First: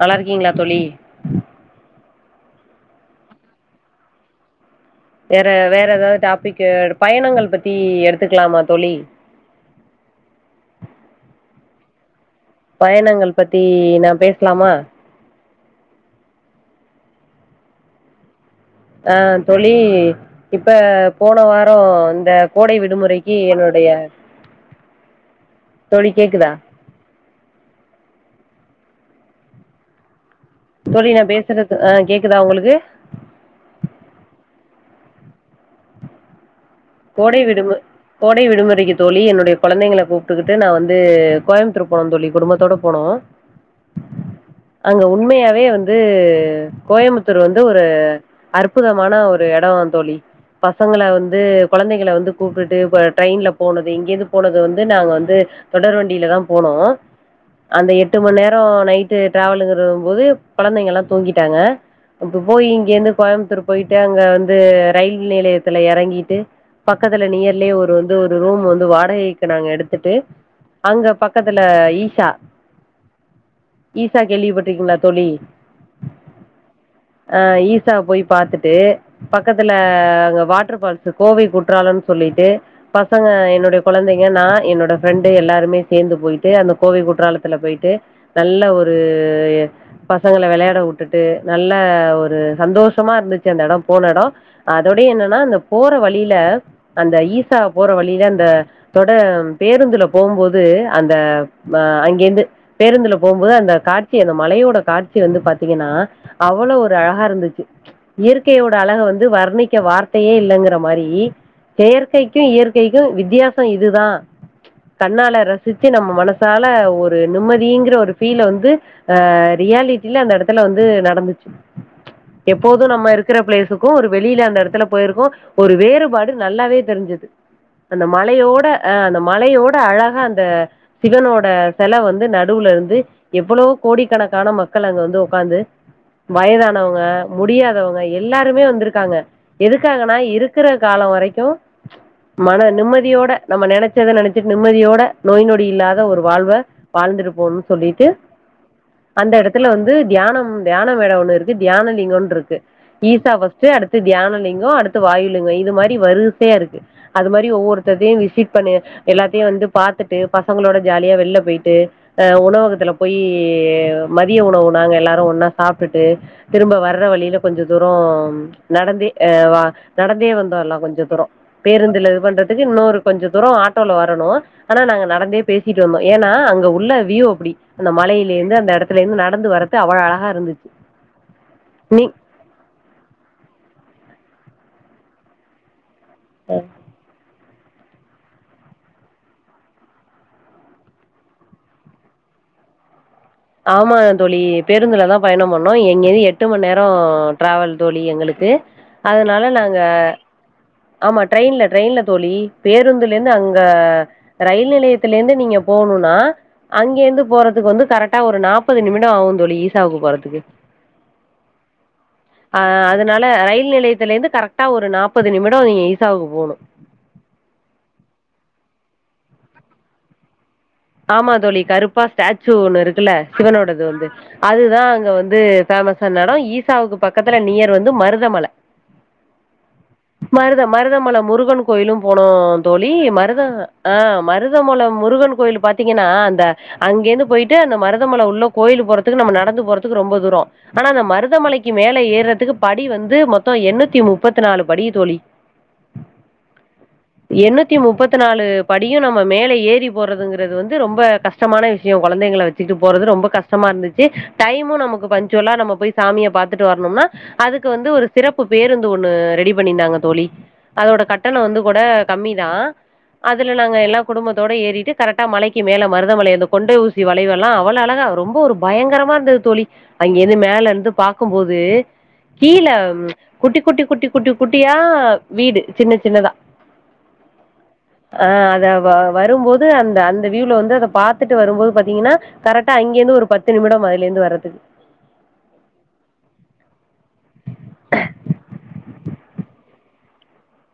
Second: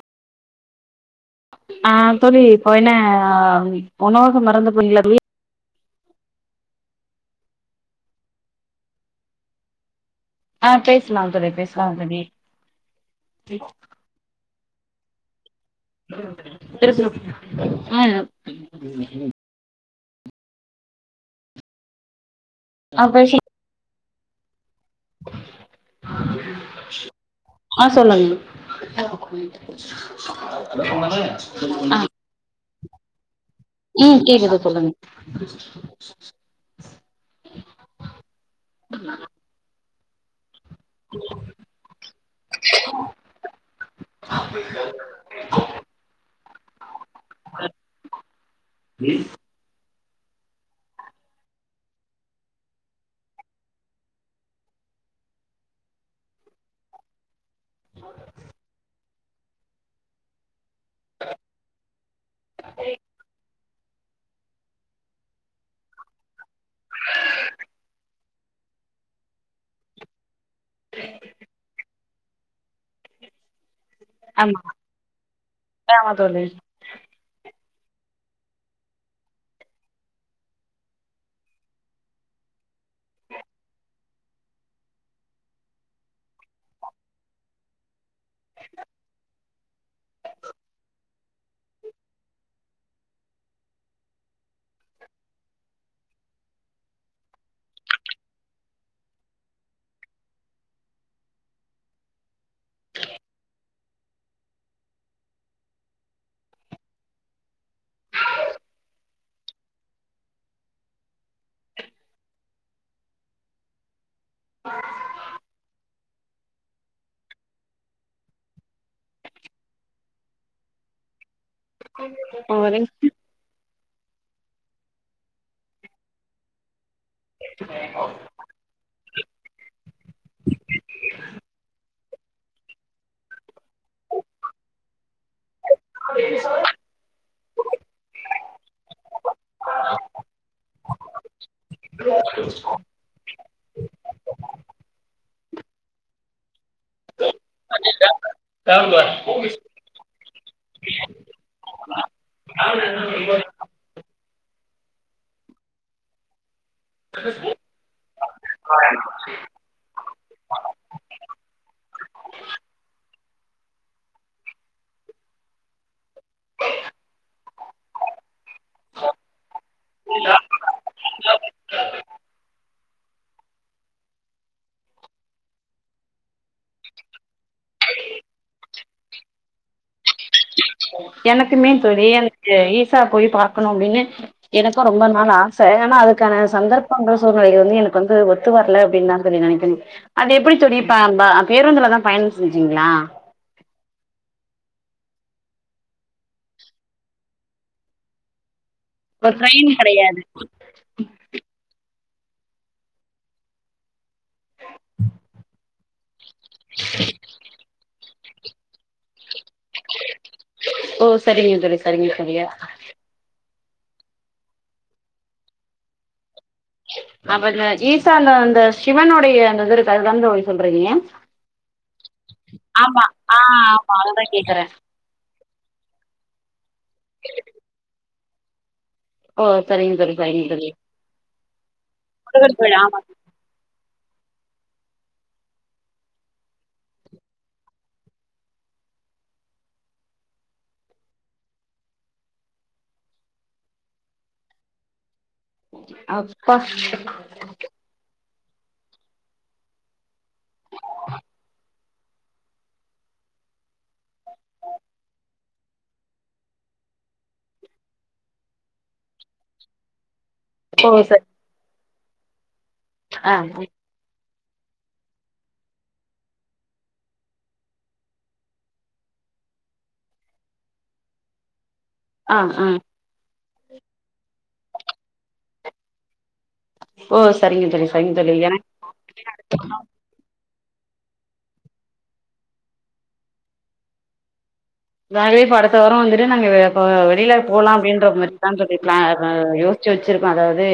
நல்லா இருக்கீங்களா தோழி ஆ தோழி இப்ப என்ன உணவக மறந்து போனில வீ வேற வேற ஏதாவுது டாபிக்கு பயணங்கள் பத்தி எடுத்துக்கலாமா தோழி ஆ பேசலாம் தோழி பேசலாம் தோழி பயணங்கள் பத்தி நா பேஸ்லாமா திருப்புறோ அ ஆ தோழி இப்ப போன வாரோ இந்த கோடை ஆ பேச விடுமுறைக்கு என்னுடைய தோழி கேக்குதா ஆ சொல்லுங்க தோழி நா பேசுறது ஆ கேக்குதா உங்களுக்கு ம் கேக்குது சொல்லுங்க கோடை விடுமு கோடை விடுமுறைக்கு தோழி என்னுடைய குழந்தைங்கள கூப்ட்டுக்கிட்டு நா வந் ந்து கோயம்புத்தூர் போனோ தோழி குடும்பத்தோட போனோ ஆ ஆமா உண்மயாவே வந்து கோயம்புத்தூர் வந்து ஒரு அற்புதமான ஒ எடோந்தோழி பசங்கள வந்து கொழந்தைகள வந்து கூப்ட்டுடு இப்போ ட்ரெயின்ல போனது இங்கேருந்து போனது வந்து நாங்க வந்து தொடர் வண்டியில தா போனோ அந்த எட்டு மண் நேரோ நைட்டு டிராவலுங் இருகு போது குழந்தைங்க எல்லா தூங்கிட்டாங்க அப்ப போய் இங்கிருந்து கோயம்புத்தூர் போயிட்டு அங்க வந்து ரயில் நிலையத்துல எறங்கிட்டு பக்கத்துல நியர்லேயே ஒரு வந்து ஒரு ரூம் வந்து வாடகைக்கி நாங்க எடுத்துட்டு அங்க பக்கத்துல ஈஷா ஈஷா ஆமா கேள்விப்பட்டிருக்கீங்களா தோழி ஆமா தோழி ஆ ஈஷா போய் பாத்துட்டு பக்கத்துல அங்க வாட்டர் பால்ஸு கோவை குற்றாலன் சொல்லிட்டு பசங்க என்னோடைய குழந்தைங்க நா என்னோட ஃப்ரெண்டு எல்லாருமே சேந்து போய்ட்டு அந்த கோவில் குற்றாலத்துல போய்ட்டு நல்ல ஒரு பசங்கள விளையாட உட்டுட்டு நல்லாஒரு சந்தோஷமா இருந்துச்சு அந்த எடோ போன எடோ அதோட என்னென்னா அந்த போற வழியில அந்த ஈசா போற வழியில அந்த அதோட பேருந்துல போம்போது அந்த அ அங்கிந்து பேருந்துல போபோது அந்த காட்சி அந்த மலையோட காட்சி வந்து பாத்தீங்கன்னா அவ்ளோ ஒரு அழகா இருந்துச்சி இயற்கையோட அழக வந்து வர்ணிக்க வார்த்தையே இல்லங்ற மாரி செயற்கைக்கு இயற்கைக்கு வித்தியாசோ இதுதா கண்ணால ரசிச்சி நம்ம மனசால ஒரு நிம்மதீங்கிற ஒரு ஃபீல வந்து ஆ ரியாலிட்டில அந்த எடத்துல வந்து நடந்துச்சி ஒரு எப்போது நம்ம இருக்கிற பிளேஸ்சுக்கு ஒரு வெளியில அந்த ஏடத்துல போயிருக்கோ ஒரு வேறுபாடு நல்லாவே தெரிஞ்சிது அந்த மலையோட அ அந்த மலையோட அழகா அந்த சிவனோட செல வந்து நடுல இருந்து எவ்ளோ கோடிக்கணக்கான மக்கள் அங்க வந்து உக்காந்து வயதானவுங்க முடியாதவுங்க எல்லாருமே வந்துருக்காங்க எதுக்காகன்னா இருக் க்கற காலோ வரைக்கு மன நிம்மதியோட நம்ம நெனைச்சத நெனைச்சிட்டு நிம்மதியோட நோய் நொடி இல்லாத ஒரு வாழ்வ வாழ்ந்திரு போனு சொல்லிட்டு அந்த எடத்துல வந்து தியானம் தியான மேட ஒண்ணு இருக்கு தியானோ லிங்கோன்னு இருக்கு ஈசா அடுத்து தியானோ லிங்கோ அடுத்து வாயு லிங்கோ இது மாரி வரிசையா இருக்கு அது மரி ஒவ்வொருத்தர்தியு விசிட் பண்ணு எல்லாத்தையு வந்து பாத்துட்டு பசங்களோட ஜாலியா வெள்ல போயிட்டு அ உணவகுத்துல போய் மதிய உணவு நாங்க எல்லாரு ஒன்னா சாப்டுட்டு திரும்ப வர்ற வழியில கொஞ்சோ தூரோ நடந்தே அ வா நடந்தே வந்தோர்லா கொஞ்சோ தூரோ‌ பேருந்துல இது பண்றதுக்கு இன்னொரு கொஞ்சோ தூரோ ஆட்டோல வரணு ஆனா நாங்க நடந்தே பேசிட்டு வந்தோ ஏனா அங்க உள்ள வி யோ அப்டி அந்த மலையிலந்து அந்த எடத்துலந்து நடந்து வர்றது அவ்ள அழகா இருந்துச்சி எனக்குமே தோழி எனக்கு ஈசா போய் பாக்கனு அப்டின்னு எனக்கு ரொம்ப நாள் ஆ சேயானா அதுக்கான சந்தர்ப்பங்கள் சூழ்நிலைகள் வந்து எனக் வந்து ஒத்து வரல அப்டின்தா தோழி நெனக்கணு அது எப்டி தோழி பே ப பேருந்துலதா பயணோ செஞ்சீங்ளா ஆமா தோழி பேருந்துலதா பயணோ பண்ணோ எங்கேது எட்டு மண் நேரோ ட்ராவல் தோழி எங்களுக்கு ஓ அதனால ட்ரெயின் நாங்க கெடையாது ஆமா ட்ரெயின்ல ட்ரெயின்ல தோழி பேருந்துலந்து அங்க ரயில் நிலையத்தில இருந்து நீங்க போணுன்னா அங்க இருந்து போறதுக்கு வந்து கரெக்டா ஒரு நாப் முப்பது நிமிட ஆவு தோழி ஈசாவுக்கு போறதுக்கு ஓ சரிங்க தோழி சரிங்க தோழி ஆ அத அத்னால ரயில் நிலையத்திலந்து கரெக்டா ஒரு நாப்பது நிமிடோ நீங்க ஈசாவுக்கு போனு அப்ப இந்த ஈசா அந்த அந்த சிவனுடைய அந்த இது இருக்கு அது தான் தோழி சொல்றீங்க ஆமா தோழி கருப்பா ஸ்டாச்சு ஒண்ணு ஆமா இருக்குல்ல ஆ சிவனோடது ஆமா வந்து அதுதா கேக்குறே அதுதா அங்க வந்து ஃபேமஸ் ஆன எடோ ஈசாவுக்கு பக்கத்துல நியர் வந்து மருதமலை ஓ சரிங்க தோழி சரிங்க மருதா தோழி மருதமல முருகன் கோயிலு போனோ முருகன் கோயில் தோழி ஆமா மருத ஆ மருத மல முருகன் கோயில் பாத் பாத்தீங்கன்னா அந்த அங்கிருந்து போயிட்டு அந்த மருதமலை உள்ள கோயில் போறதுக்கு நம்ம நடந்து போறதுக்கு ரொம்ப தூரோ ஆனா அந்த மருதமலைக்கு மேல ஏறதுக்கு படி வந்து மொத்தோ எண்ணூத்தி முப்பத்து நாலு படி தோழி அப்பா எண்ணூத்தி முப்பத்தி நாலு படியு நம்ம மேல ஏறி போறதுங்கிறது வந்து ரொம்ப கஷ்டமான விஷ் ஏ கொழந்தைங்ள வச்சிட்டு போறது ரொம்ப கஷ்டமாருந்துச்சி டைமு நமக்கு பஞ்சுவலா நம்ம போய் சாமிய பாத்துட்டு வர்ணும்னா அதுக்கு வந்து ஒரு சிறப்பு பேருந்து ஒண்ணு ரெடி பண்ணிர்ந்தாங்க தோழி ஓ அதோட சரி கட்டணோ வந்து கூட கம்மிதா ஆ அதுல நாங்க எல்லா குடும்பத்தோட ஏறிட்டு கரெக்டா மலைக்கு மேல மருதமலை அந்த கொண்டை ஊசி வளைவு எல்லா அவளோ அழகா ரொம்போ ஒரு பயங்கரமா இருந்தது தோழி அங்கிருந்து மேல இருந்து பாக்கும்போது ஆ கீழ ஆ குட்டி குட்டி குட்டி குட்டி குட்டியா வீடு சின்ன சின்னதா ஓ சரிங்க தோழி சரிங்க ஆ தோழி அத எனக்கு வரும்போது அந்த அந்த வீவ்ல வந்து அத பாத்துட்டு வரும்போது பாத்தீங்கன்னா கரெக்டா அங்கேந்து ஒரு பத்து நிமிடம் அதுல இருந்து வரதுக்கு நாங்களே இப்ப அடுத்த வாரோ வந்துட்டு நாங்க இப்ப வெளியில போலா அப்டின்ற மாரி தா தோழி பிளா யோ ச்சு வச்சிருக்கோ அதாவது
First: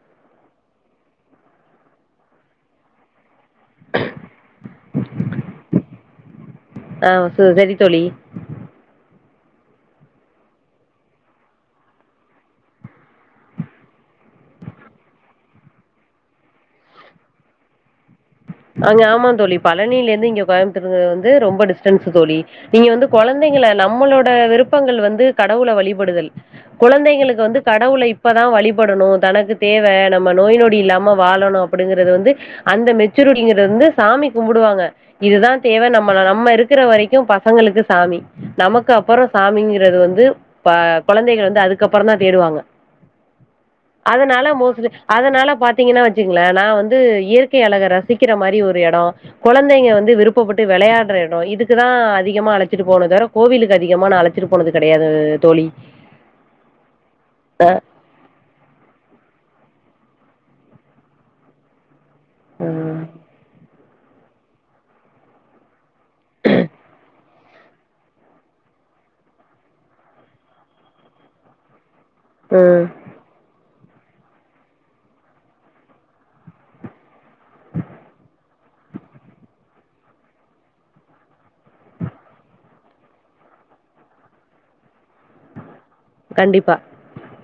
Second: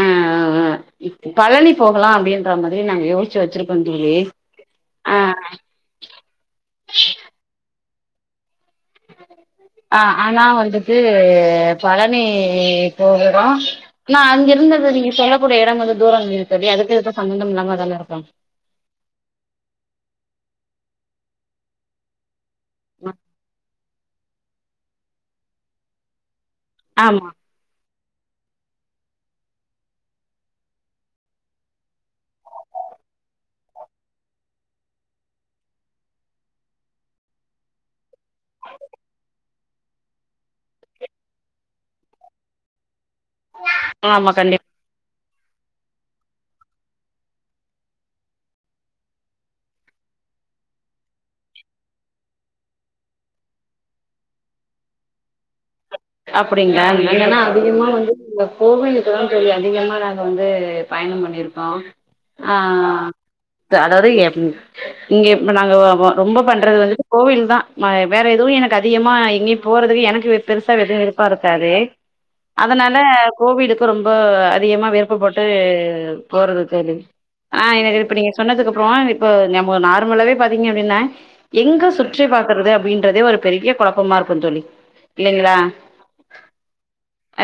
ஆ இப்ப பழனி போகலா அப்டின்ற மாரி நாங்க யோசிச்சு வச்சிருக்கோ தோழி ஆ ஆ சரி தோழி ஆ ஆனா வந்துட்டு பழனி போகறோ நா அங்க இருந்தது நீங்க சொல்லக்கூடிய எடம் வந்து தூரம் இரு தோழி அதுக்கு இதுக்கு சம்பந்தம் இல்லாம தான இருக்கு அங்க ஆமா தோழி பழனில இருந்து இங்க கோயம்புத்தூர் வந்து ரொம்ப டிஸ்டன்ஸ் தோழி நீங்க வந்து குழந்தைங்கள நம்மளோட விருப்பங்கள் வந்து கடவுள வழிபடுதல் ஆமா குழந்தைங்களுக்கு வந்து கடவுளை இப்பதா வழிபடணு தனக்கு தேவ நம்ம நோய் நொடி இல்லாம வாழணு அப்டிங்கறது வந்து அந்த மெச் சூருடிங்கந்து வந் சாமி கும்புடுவாங்க இதுதா தேவ நம்ம நம்ம இருக்கிற வரைக்கு பசங்களுக்கு சாமி நமக்கு அப்புற சாமிங்கிறது வந்து ப கொழந்தைகள் வந்து அதுக்கப்புற தா தேடுவாங்க ஆமா அதனால கண்டிப்பா மோஸ்ட்லி அதனால பாத்தீங்கன்னா வச்சுங்கங்களே நா வந்து இயற்கை அழக ரசிக்கிற மாரி ஒரு எடோ கொழந்தைங்க வந்து விருப்பப்பட்டு வெளையாட்ற எடோ இதுக்குதா அதிகமா அழைச்சிட்டு போனோ தவர கோவிலுக்கு அதிகமான நா அழைச்சிட்டு போனது கெடையாது தோழி அப்படிங்களா என்னன்னா அதிகமா வந்து இந்த கோவிலுக்குதா தோழி அதிகமா நாங்க வந்து பயணோ பண்ணிருக்கோ ம் க்க அதாவது எப் ம் இங்க இப்ப நாங்க ரொம்ப பண்றது வந்துட்டு கோவில் தா நாங்க வேற எதுவு எனக்கு அதிகமா எங்கேயு போறதுக்கு எனக்கு பெருசா எது விருப்போருக்காது ம் அதனால கோவிலுக்கு ரொம்ப அதிகமா விருப்பட்டு போறது தோழி ஆ எனக்கு இப்ப நீங்க சொன்னதுக்கு அப்புறோ இப்ப நம்ம நார்மலாவே பாத்தீங்க அப்படின்னா எங்க சுற்றி பாக்கறது அப்டின்றதே ஒரு பெரிய கொழப்பமா இருக்கும் தோழி அப்டிங்களா கண்டிப்பா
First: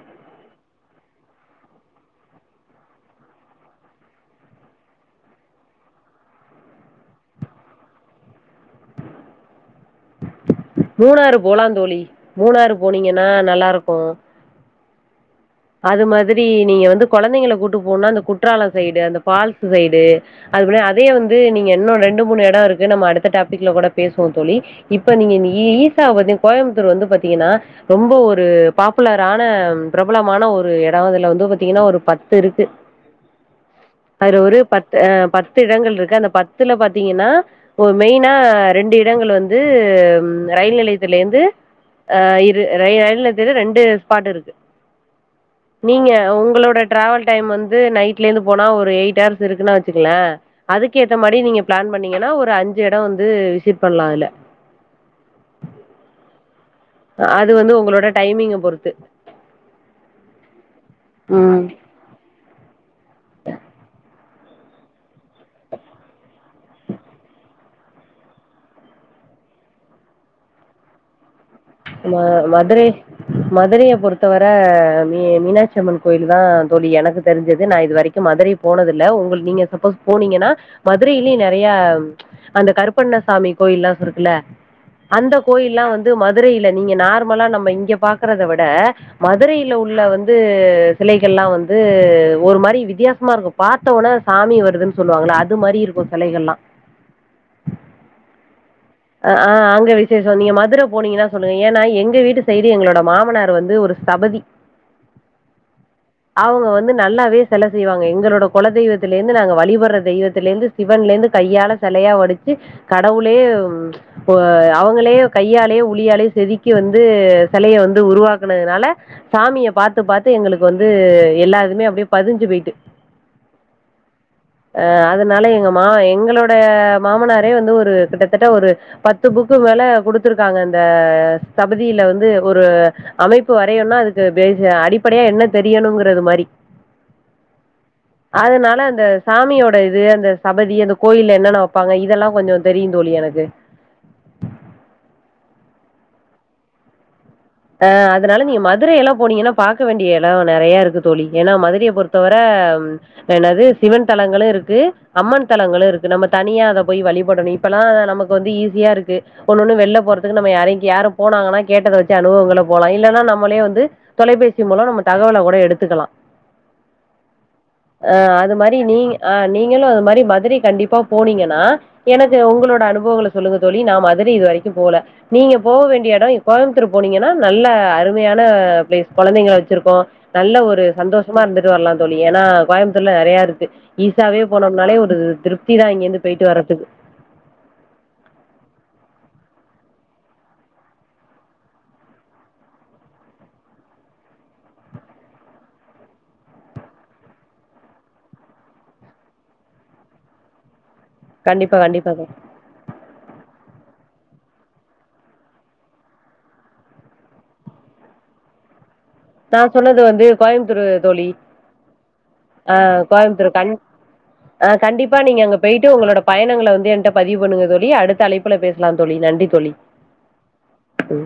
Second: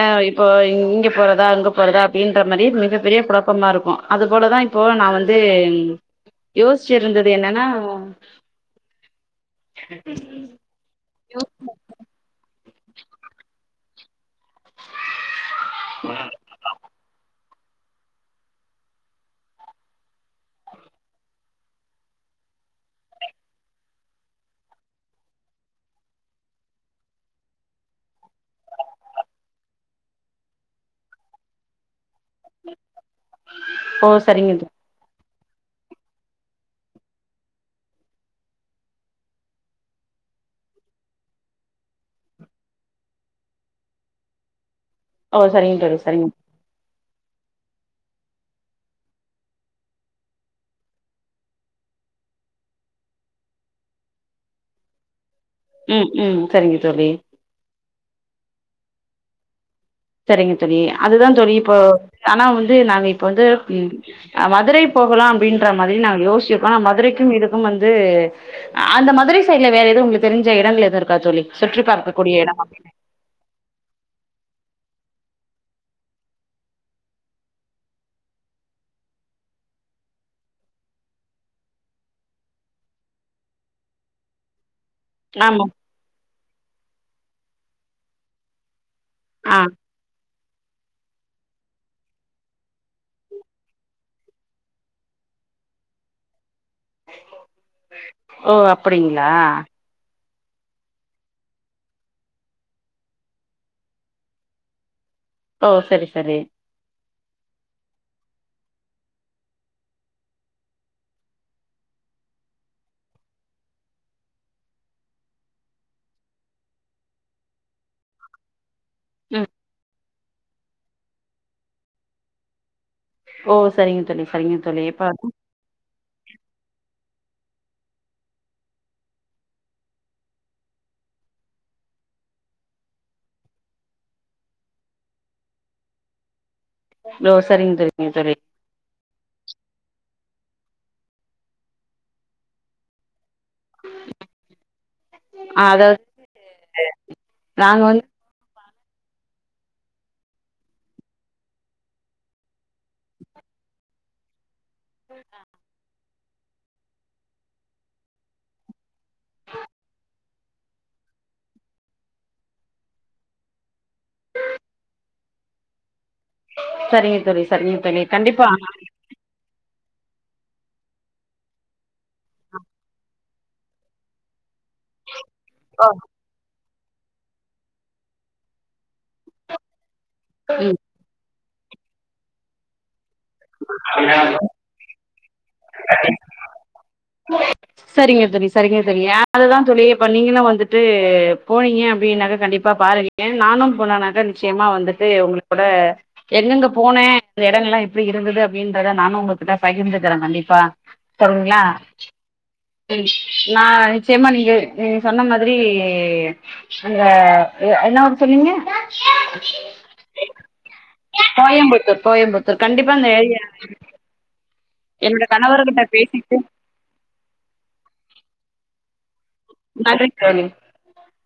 ஆ இப்போ இங்க போறதா அங்க போறதா அப்படின்ற மாரி மிகப் பெரிய கொழப்பமாருக்கு அது போலதா இப்போ நா வந்து யோசிச்சிருந்தது என்னன்னா மூணாறு போலா தோழி மூணாறு போனீங்கன்னா நல்லாருக்கு அது மாதிரி நீங்க வந்து கொழந்தைங்கள கூட்டு போனா அந்த குற்றாலம் சைடு அந்த பால்ஸ்ஸு சைடு அதுப்போல அதே வந்து நீங்க இன்னு ரெண்டு மூணு எடோ இருக்கு நம்ம அடுத்த டாபிக்கல்ல கூட பேசுவோ தோழி இப்ப நீங்க இந்த ஈசாவை பத்தி நீங்க கோயம்புத்தூர் வந்து பாத்தீங்கன்னா ரொம்ப ஒரு பாப்புலரான பிரப் பலமான ஒரு எடோ இதுல வந்து பாத்தீங்கன்னா ஒரு பத்து இருக்கு ஓ அதுல சரிங்க ஒரு தோ பத் து ஆ பத்து எடங்கள் இருக்கு அந்த பத்துல பாத்தீங்கன்னா மெயினா ரெண்டு இடங்கள் வந்து ரயில் நிலையத்திலேருந்து ஆ இரு ர ரயில் நிலையத்தில ரெண்டு ஸ்பாட்ருக்கு ஓ சரிங்க தோழி நீங்க சரிங்க உங்களோட டிராவல் டைம் வந்து நைட்லேருந்து போனா ஒரு எயிட் ஹர்ஸ் இருக்குன்னு வச்சுக்கோகலே அதுக்கு ஏத்த மாரி நீங்க பிளான் பண்ணீங்கன்னா ஒரு அஞ்சு எடோம் வந்து விசிட் பண்ணலா அதுல்ல ம் ம் சரிங்க தோழி அது வந்து உங்களோட டைமிங்க பொறுத்து சரிங்க தோழி அதுதா தோழி ம் இப்ப ஆனா வந்து நாங்க இப்ப வந்து மதுரை போகலா அப்படின்ற மாதிரி நா யோசிச்சுட்டு ஆ மதுரைக்கும் இதுக்கும் வந்து அந்த மதுரை சைட்ல வேற ஏதுவு உங்களுக்கு தெரிஞ்ச இடங்கள் எதும் இருக்கா தோழி ம சுற்றிபார்க்ககூடிய எடோ மதுரை அப்டின்னா மதுரைய பொறுத்தவர மீ மீனாட்சியம்மன் கோயில் தா தோழி எனக்கு தெரிஞ்சது நா இது வரைக் க்கு மதுரைக் போனதில்ல உங்க நீங்க சப்போஸ் போனீங்கனா மதுரையிலே நெறயா அந்த கருப்பண்ணசாமி கோயில்லாம் சோ இருக்குல அந்த ஆமா கோயில்லா வந்து மதுரையில நீங்க நார்மலா நம்ம இங்க பாக்கறத விட ஆ மதுரையில உள்ள வந் து சிலைகள்லா வந்து ஒரு மாரி வித்யாசமாருக்கு பாத்தோன்னே சாமி வருதுன் சொல்லுவாங்களா அது மாரி இருக்கு செலைகள்லா ஓ அப்டிங் அ ஆ அங்க வெச் சப்போஸ் நீங்க மதுர போனீங்னா சொல்லுங்க ஏன்னா எங்க வீட்டு சைடு எங்ளோட மாமனார் வந்து ஒரு ஸ்சபதி ஓ சரி சரி அவாங்க வந்து நல்லாவே செல செய்வாங்க எங்களோட கொலதெய்வத்திலருந்து நாங்க வழிபட்ற தெய்வத்திலருந்து சிவன்லருந்து கையால செலயா வடிச்சி கடவுளே ம் இப்போ அவங்களே கையாலே உளியாலே செதுக்கி வந்து செலைய வந்து உருவாக்குனதுனால ம் சாமிய பாத்து பாத்து எங்களுக்கு வந்து எல்லா இதுமே அப்டியே பதிஞ்சி போய்ட்டு ஓ செரிங்க தோழி செரிங்க தோழி இப்ப ஆ எங்களோட மாமனாரே வந்து ஒரு கிட்டத்தட்ட ஒரு பத்து புக்கு மேல குடுத்துருக்காங்க இந்த சபதியில வந்து ஒரு அமைப்பு வரையண்னா அதுக்கு பேசி அடிப்படயா என்ன தெரியணுங்கற மாரி ஓ சரிங்க தோழி, சரிங்க தோழி அதனால இந்த சாமியோட இது அந்த சபதி அந்த கோயில்ல என்னென்ன வைபாங்க இதெல்லா‌ கொஞ்சோ தெரியு தோழி எனக்கு அத ஆ அதனால நீங்க மதுரையெல்லா போனீங்கனா பாக்க வேண்டிய எடோ நெறையா இருக்கு தோழி ஏனா மதுரைய பொறுத்த வர என்னது சிவன் தலங்களு இருக் கு அம்மன் தளங்களு இருக்கு நம்ம தனியா அத போய் வழிபடணு இப்பல்லா நமக்கு வந்து ஈஸியா இருக் கு ஒன்னு ஒன்னு வெள்ல போறதுக்கு நம்ம யாரயு யாரு போனாங்கனா கேட்டத வச் சி அனுபவங்கள போலா இல்லனா நம்மளே வந்து தொலைபேசி மூலோ நம்ம தகவல கூட எடுத்துக்கலா செரிங்க தோழி செரிங்க தோழி கண்டிப்பா ஆ நீங்களு அது மாரி மதுரை கண்டிப்பா போனீங்கனா எனக்கு உங்களோட அனுபவங்கள சொல்லுங்க தோழி நா மதுரை இது வரைக்கு போல நீங்க போக வேண்டிய எடோ கோயம்புத்தூர் போனீங்கனா நல்ல அருமையான பிளேஸ் கொழந்தைங்கள வச்சிருக்கோ நல்லா ம் ஒரு சந்தோஷமா இருந்துட்டு வர்லா தோழி ஏனா கோயம்புத்தூர்ல நெறையா இருக்கு ஈசாவே போனோம்னாலே ஒரு திருப்தி தா இங்கிருந்து போயிட்டு வரதுக்கு செரிங்க தோழி செரிங்க தோழி யா அதுதா தோழி இப்ப நீங்களு வந்துட்டு போனீங்க அப்டின்னாக்க கண்டிப்பா பாரதி ஏ நானு போனேனாக்கா நிச்சயமா வந்துட்டு உங்ளுக்கு கூட எங்கெங்க போனே அந்த எடங்கல்லா எப்டி இருந்தது அப்படிங்றத நானு உங்ககிட்ட பகிர்ந்துக்கிறே கண்டிப் பா செரிங்ளா கண்டிப்பா கண்டிப்பா தோழி ம் நா நிச்சயமா நீங்க நீங்க சொன்ன மாதிரி அந்த எ என்ன ஊரு சொன்னீங்க நா சொன்னது வந்து கோயம்புத்தூரு தோழி கோயம்புத்தூர் கோயம்புத்தூர் ஆ கண்டிப்பா அந்த ஏரியா கோயம்புத்தூரு கண் அ கண்டிப்பா என்னோட நீங்க அங்க கணவர்கிட்ட பேய்ட்டு உங்களோட பேசிட்டு பயணங்கள வந்து என்ட பதிவு பண்ணுங்க தோழி அடுத்த அழைப்புல பேசலா தோழி நன்றித் நன்றித் தோழி ம்